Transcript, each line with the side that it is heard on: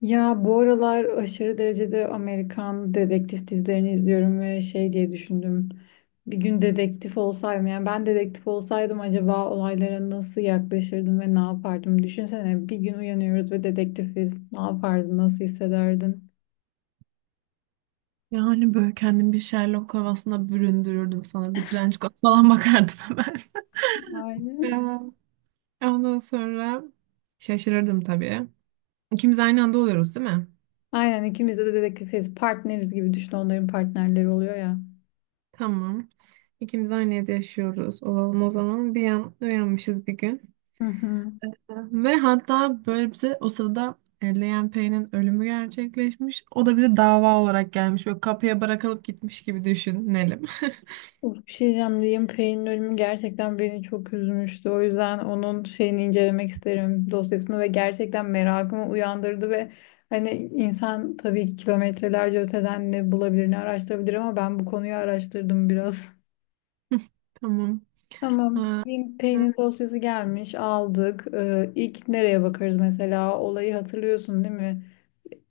left: Ya bu aralar aşırı derecede Amerikan dedektif dizilerini izliyorum ve şey diye düşündüm. Bir gün dedektif olsaydım, yani ben dedektif olsaydım acaba olaylara nasıl yaklaşırdım ve ne yapardım? Düşünsene, bir gün uyanıyoruz ve dedektifiz. Ne yapardın? Nasıl hissederdin?
right: Yani böyle kendimi bir Sherlock havasına büründürürdüm sana. Bir trenç falan bakardım hemen.
left: Aynen.
right: Ondan sonra şaşırırdım tabii. İkimiz aynı anda oluyoruz değil mi?
left: Aynen, ikimiz de dedektifiz. Partneriz, gibi düşün, onların partnerleri oluyor ya.
right: Tamam. İkimiz aynı evde yaşıyoruz. Olalım o zaman. Bir an uyanmışız bir gün.
left: Hı hı.
right: Ve hatta böyle bize o sırada Leyen Pei'nin ölümü gerçekleşmiş. O da bize dava olarak gelmiş. Böyle kapıya bırakılıp gitmiş gibi düşünelim.
left: Of, bir şey diyeceğim. Liam Payne'in ölümü gerçekten beni çok üzmüştü. O yüzden onun şeyini incelemek isterim, dosyasını, ve gerçekten merakımı uyandırdı ve hani insan tabii ki kilometrelerce öteden ne bulabilir ne araştırabilir, ama ben bu konuyu araştırdım biraz.
right: Tamam.
left: Tamam.
right: Ha,
left: Liam
right: ha.
left: Payne'in dosyası gelmiş, aldık. İlk nereye bakarız mesela? Olayı hatırlıyorsun değil mi?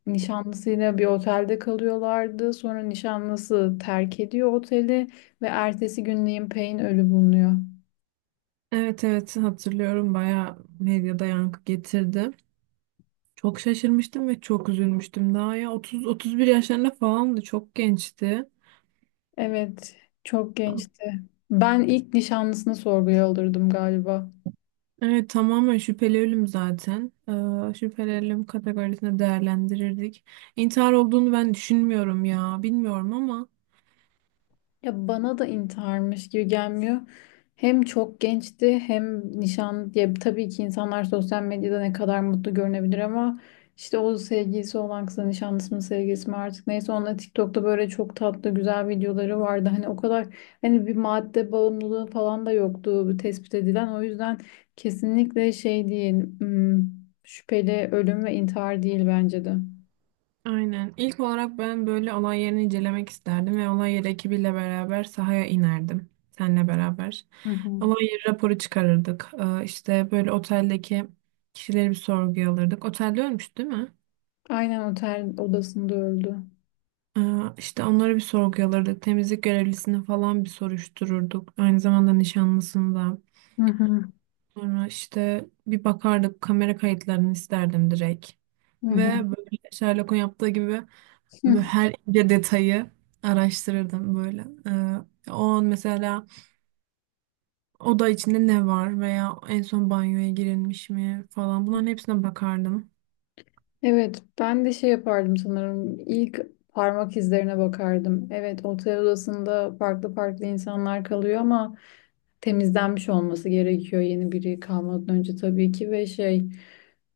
left: Nişanlısıyla bir otelde kalıyorlardı. Sonra nişanlısı terk ediyor oteli ve ertesi gün Liam Payne ölü bulunuyor.
right: Evet, evet, hatırlıyorum, bayağı medyada yankı getirdi. Çok şaşırmıştım ve çok üzülmüştüm. Daha ya 30, 31 yaşlarında falandı. Çok gençti.
left: Evet, çok gençti. Ben ilk nişanlısını sorguya alırdım galiba.
right: Evet, tamamen şüpheli ölüm zaten. Şüpheli ölüm kategorisine değerlendirirdik. İntihar olduğunu ben düşünmüyorum ya. Bilmiyorum ama.
left: Ya bana da intiharmış gibi gelmiyor. Hem çok gençti hem nişan diye, tabii ki insanlar sosyal medyada ne kadar mutlu görünebilir ama işte o sevgilisi olan kızın nişanlısı mı sevgilisi mi artık neyse, onunla TikTok'ta böyle çok tatlı güzel videoları vardı. Hani o kadar, hani bir madde bağımlılığı falan da yoktu tespit edilen. O yüzden kesinlikle şey değil, hmm, şüpheli ölüm ve intihar değil bence de.
right: Aynen. İlk olarak ben böyle olay yerini incelemek isterdim ve olay yeri ekibiyle beraber sahaya inerdim. Seninle beraber.
left: Hı hı.
right: Olay yeri raporu çıkarırdık. İşte böyle oteldeki kişileri bir sorguya alırdık. Otelde ölmüş değil mi?
left: Aynen, otel odasında öldü.
right: Ee, işte onları bir sorguya alırdık. Temizlik görevlisini falan bir soruştururduk. Aynı zamanda nişanlısını da.
left: Hı hı.
right: Sonra işte bir bakardık, kamera kayıtlarını isterdim direkt. Ve
left: Hı
right: böyle Sherlock'un yaptığı gibi böyle
left: hı.
right: her ince detayı araştırırdım böyle. O an mesela oda içinde ne var veya en son banyoya girilmiş mi falan, bunların hepsine bakardım.
left: Evet, ben de şey yapardım sanırım. İlk parmak izlerine bakardım. Evet, otel odasında farklı farklı insanlar kalıyor ama temizlenmiş olması gerekiyor yeni biri kalmadan önce, tabii ki, ve şey,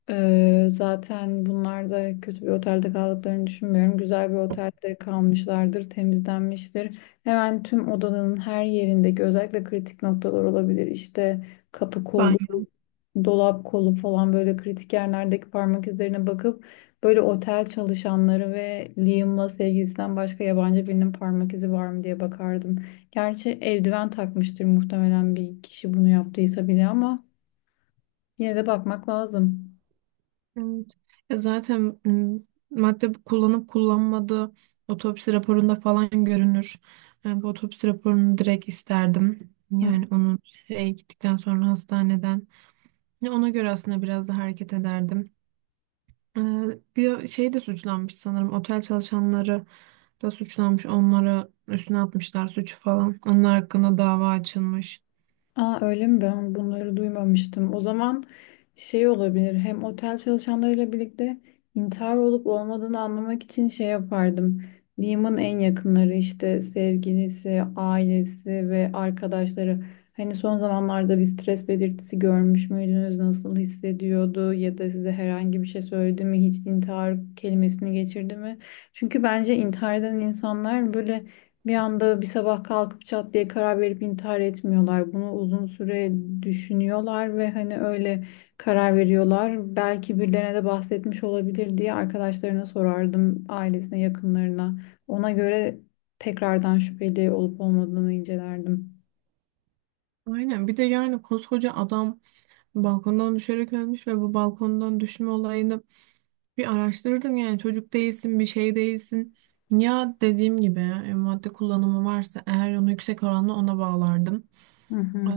left: zaten bunlar da kötü bir otelde kaldıklarını düşünmüyorum. Güzel bir otelde kalmışlardır, temizlenmiştir. Hemen tüm odanın her yerindeki özellikle kritik noktalar olabilir. İşte kapı kolu,
right: Banyo.
left: dolap kolu falan, böyle kritik yerlerdeki parmak izlerine bakıp böyle otel çalışanları ve Liam'la sevgilisinden başka yabancı birinin parmak izi var mı diye bakardım. Gerçi eldiven takmıştır muhtemelen, bir kişi bunu yaptıysa bile, ama yine de bakmak lazım.
right: Evet. Ya zaten madde kullanıp kullanmadığı otopsi raporunda falan görünür. Yani bu otopsi raporunu direkt isterdim.
left: Hı.
right: Yani onun şeye gittikten sonra hastaneden. Ya ona göre aslında biraz da hareket ederdim. Ee, bir şey de suçlanmış sanırım. Otel çalışanları da suçlanmış. Onlara üstüne atmışlar suçu falan. Onlar hakkında dava açılmış.
left: Aa, öyle mi? Ben bunları duymamıştım. O zaman şey olabilir. Hem otel çalışanlarıyla birlikte intihar olup olmadığını anlamak için şey yapardım. Liam'ın en yakınları, işte sevgilisi, ailesi ve arkadaşları. Hani son zamanlarda bir stres belirtisi görmüş müydünüz? Nasıl hissediyordu? Ya da size herhangi bir şey söyledi mi? Hiç intihar kelimesini geçirdi mi? Çünkü bence intihar eden insanlar böyle bir anda, bir sabah kalkıp çat diye karar verip intihar etmiyorlar. Bunu uzun süre düşünüyorlar ve hani öyle karar veriyorlar. Belki birilerine de bahsetmiş olabilir diye arkadaşlarına sorardım, ailesine, yakınlarına. Ona göre tekrardan şüpheli olup olmadığını incelerdim.
right: Aynen. Bir de yani koskoca adam balkondan düşerek ölmüş ve bu balkondan düşme olayını bir araştırırdım. Yani çocuk değilsin, bir şey değilsin. Ya dediğim gibi, madde kullanımı varsa eğer, onu yüksek oranla ona bağlardım.
left: Hı
right: Ee,
left: hı.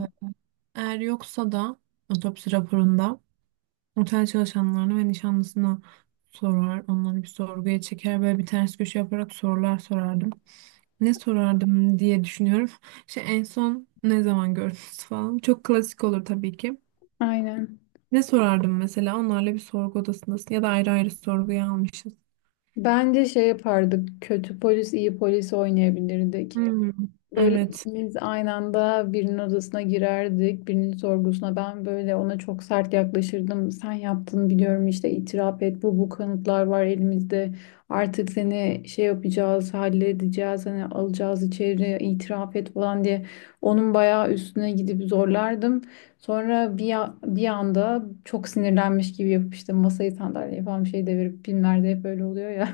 right: Eğer yoksa da otopsi raporunda otel çalışanlarına ve nişanlısına sorar. Onları bir sorguya çeker. Böyle bir ters köşe yaparak sorular sorardım. Ne sorardım diye düşünüyorum. İşte en son ne zaman gördünüz falan. Çok klasik olur tabii ki.
left: Aynen.
right: Ne sorardım mesela? Onlarla bir sorgu odasındasın ya da ayrı ayrı sorguya almışız.
left: Bence şey yapardık. Kötü polis, iyi polis oynayabilirdik.
right: Hmm.
left: Böyle
right: Evet.
left: ikimiz aynı anda birinin odasına girerdik, birinin sorgusuna. Ben böyle ona çok sert yaklaşırdım. Sen yaptın biliyorum, işte itiraf et. Bu kanıtlar var elimizde. Artık seni şey yapacağız, halledeceğiz. Hani alacağız içeri, itiraf et falan diye. Onun bayağı üstüne gidip zorlardım. Sonra bir anda çok sinirlenmiş gibi yapıp işte masayı, sandalyeyi falan bir şey devirip, filmlerde hep böyle oluyor ya,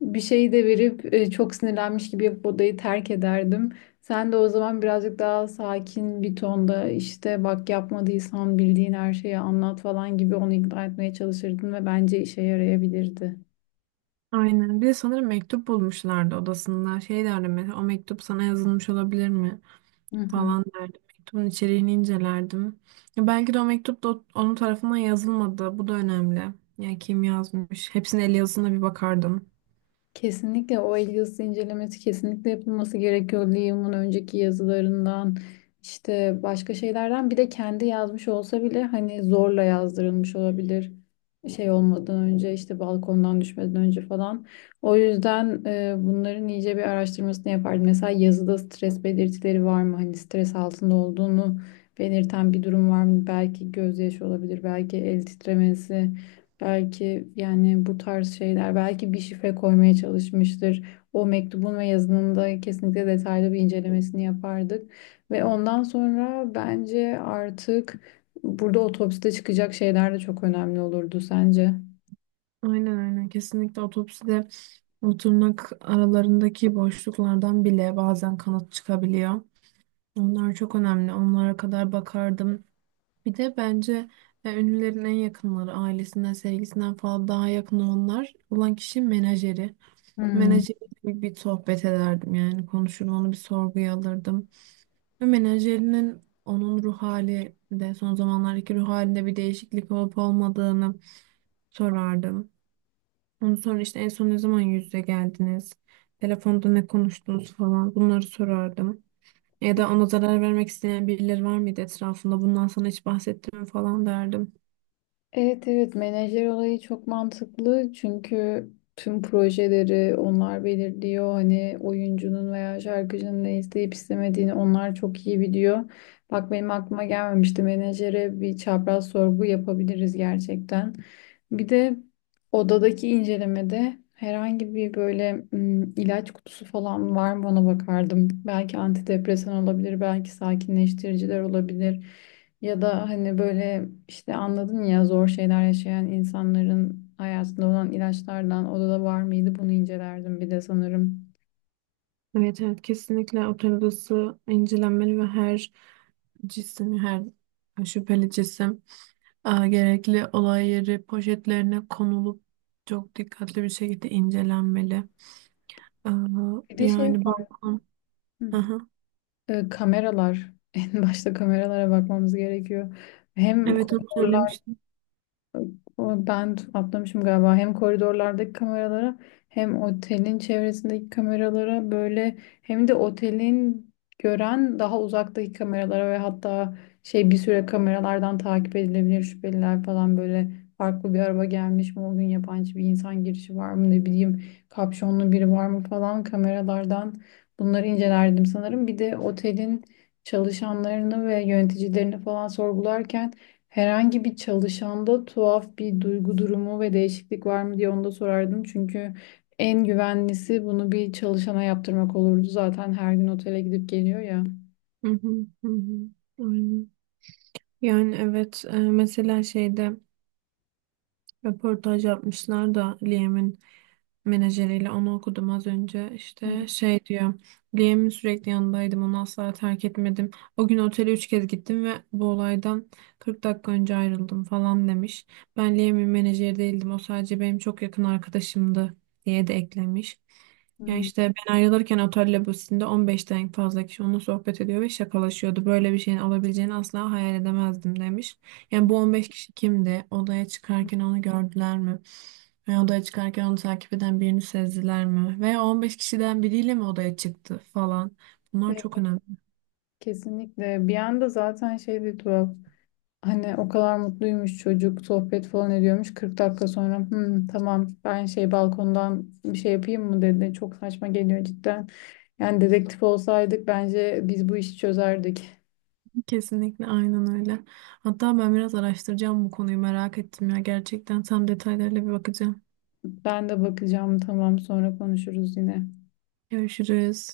left: bir şey de verip, çok sinirlenmiş gibi yapıp odayı terk ederdim. Sen de o zaman birazcık daha sakin bir tonda, işte bak yapmadıysan bildiğin her şeyi anlat falan gibi, onu ikna etmeye çalışırdın ve bence işe yarayabilirdi.
right: Aynen. Bir de sanırım mektup bulmuşlardı odasında. Şey derdim mesela, o mektup sana yazılmış olabilir mi
left: Hı hı.
right: falan derdim. Mektubun içeriğini incelerdim. Ya belki de o mektup da onun tarafından yazılmadı. Bu da önemli. Yani kim yazmış? Hepsinin el yazısına bir bakardım.
left: Kesinlikle o el yazısı incelemesi kesinlikle yapılması gerekiyor. Liam'ın önceki yazılarından, işte başka şeylerden, bir de kendi yazmış olsa bile hani zorla yazdırılmış olabilir. Şey olmadan önce, işte balkondan düşmeden önce falan. O yüzden bunların iyice bir araştırmasını yapardım. Mesela yazıda stres belirtileri var mı? Hani stres altında olduğunu belirten bir durum var mı? Belki gözyaşı olabilir, belki el titremesi. Belki yani bu tarz şeyler, belki bir şifre koymaya çalışmıştır. O mektubun ve yazının da kesinlikle detaylı bir incelemesini yapardık. Ve ondan sonra bence artık burada otopside çıkacak şeyler de çok önemli olurdu, sence?
right: Aynen, aynen. Kesinlikle otopside, o tırnak aralarındaki boşluklardan bile bazen kanıt çıkabiliyor. Onlar çok önemli. Onlara kadar bakardım. Bir de bence ünlülerin en yakınları, ailesinden, sevgisinden falan daha yakın olanlar olan kişi menajeri.
left: Hmm.
right: Menajeriyle bir sohbet ederdim, yani konuşur, onu bir sorguya alırdım. Ve menajerinin onun ruh hali de, son zamanlardaki ruh halinde bir değişiklik olup olmadığını sorardım. Ondan sonra işte, en son ne zaman yüz yüze geldiniz? Telefonda ne konuştunuz falan, bunları sorardım. Ya da ona zarar vermek isteyen birileri var mıydı etrafında? Bundan sana hiç bahsettim mi falan derdim.
left: Evet, evet, menajer olayı çok mantıklı çünkü tüm projeleri onlar belirliyor. Hani oyuncunun veya şarkıcının ne isteyip istemediğini onlar çok iyi biliyor. Bak benim aklıma gelmemişti, menajere bir çapraz sorgu yapabiliriz gerçekten. Bir de odadaki incelemede herhangi bir böyle ilaç kutusu falan var mı ona bakardım. Belki antidepresan olabilir, belki sakinleştiriciler olabilir. Ya da hani böyle işte anladın ya, zor şeyler yaşayan insanların hayatında olan ilaçlardan odada var mıydı, bunu incelerdim bir de sanırım.
right: Evet, evet, kesinlikle otel odası incelenmeli ve her cisim, her şüpheli cisim gerekli olay yeri poşetlerine konulup çok dikkatli bir şekilde incelenmeli. E,
left: Bir de şey
right: yani
left: var.
right: balkon.
left: Hı.
right: Aha.
left: E, kameralar. En başta kameralara bakmamız gerekiyor. Hem
right: Evet, onu
left: koridorlar.
right: söylemiştim.
left: Atlamışım galiba. Hem koridorlardaki kameralara, hem otelin çevresindeki kameralara, böyle hem de otelin gören daha uzaktaki kameralara, ve hatta şey, bir süre kameralardan takip edilebilir şüpheliler falan, böyle farklı bir araba gelmiş mi o gün, yabancı bir insan girişi var mı, ne bileyim kapşonlu biri var mı falan, kameralardan bunları incelerdim sanırım. Bir de otelin çalışanlarını ve yöneticilerini falan sorgularken, herhangi bir çalışanda tuhaf bir duygu durumu ve değişiklik var mı diye onu da sorardım. Çünkü en güvenlisi bunu bir çalışana yaptırmak olurdu. Zaten her gün otele gidip geliyor ya.
right: Hı hı, hı hı. Aynen. Yani evet, mesela şeyde röportaj yapmışlar da, Liam'in menajeriyle, onu okudum az önce.
left: Hı
right: İşte şey diyor: Liam'in sürekli yanındaydım. Onu asla terk etmedim. O gün otele 3 kez gittim ve bu olaydan 40 dakika önce ayrıldım falan demiş. Ben Liam'in menajeri değildim. O sadece benim çok yakın arkadaşımdı diye de eklemiş. Ya
left: hı.
right: işte, ben ayrılırken otel lobisinde 15'ten fazla kişi onunla sohbet ediyor ve şakalaşıyordu. Böyle bir şeyin olabileceğini asla hayal edemezdim demiş. Yani bu 15 kişi kimdi? Odaya çıkarken onu gördüler mi? Veya odaya çıkarken onu takip eden birini sezdiler mi? Veya 15 kişiden biriyle mi odaya çıktı falan? Bunlar
left: Evet,
right: çok önemli.
left: kesinlikle. Bir anda zaten şey de tuhaf. Hani o kadar mutluymuş çocuk, sohbet falan ediyormuş. 40 dakika sonra, "Hmm, tamam, ben şey balkondan bir şey yapayım mı?" dedi. Çok saçma geliyor cidden. Yani dedektif olsaydık bence biz bu işi çözerdik.
right: Kesinlikle, aynen öyle. Hatta ben biraz araştıracağım, bu konuyu merak ettim ya. Gerçekten tam detaylarıyla bir bakacağım.
left: Ben de bakacağım. Tamam, sonra konuşuruz yine.
right: Görüşürüz.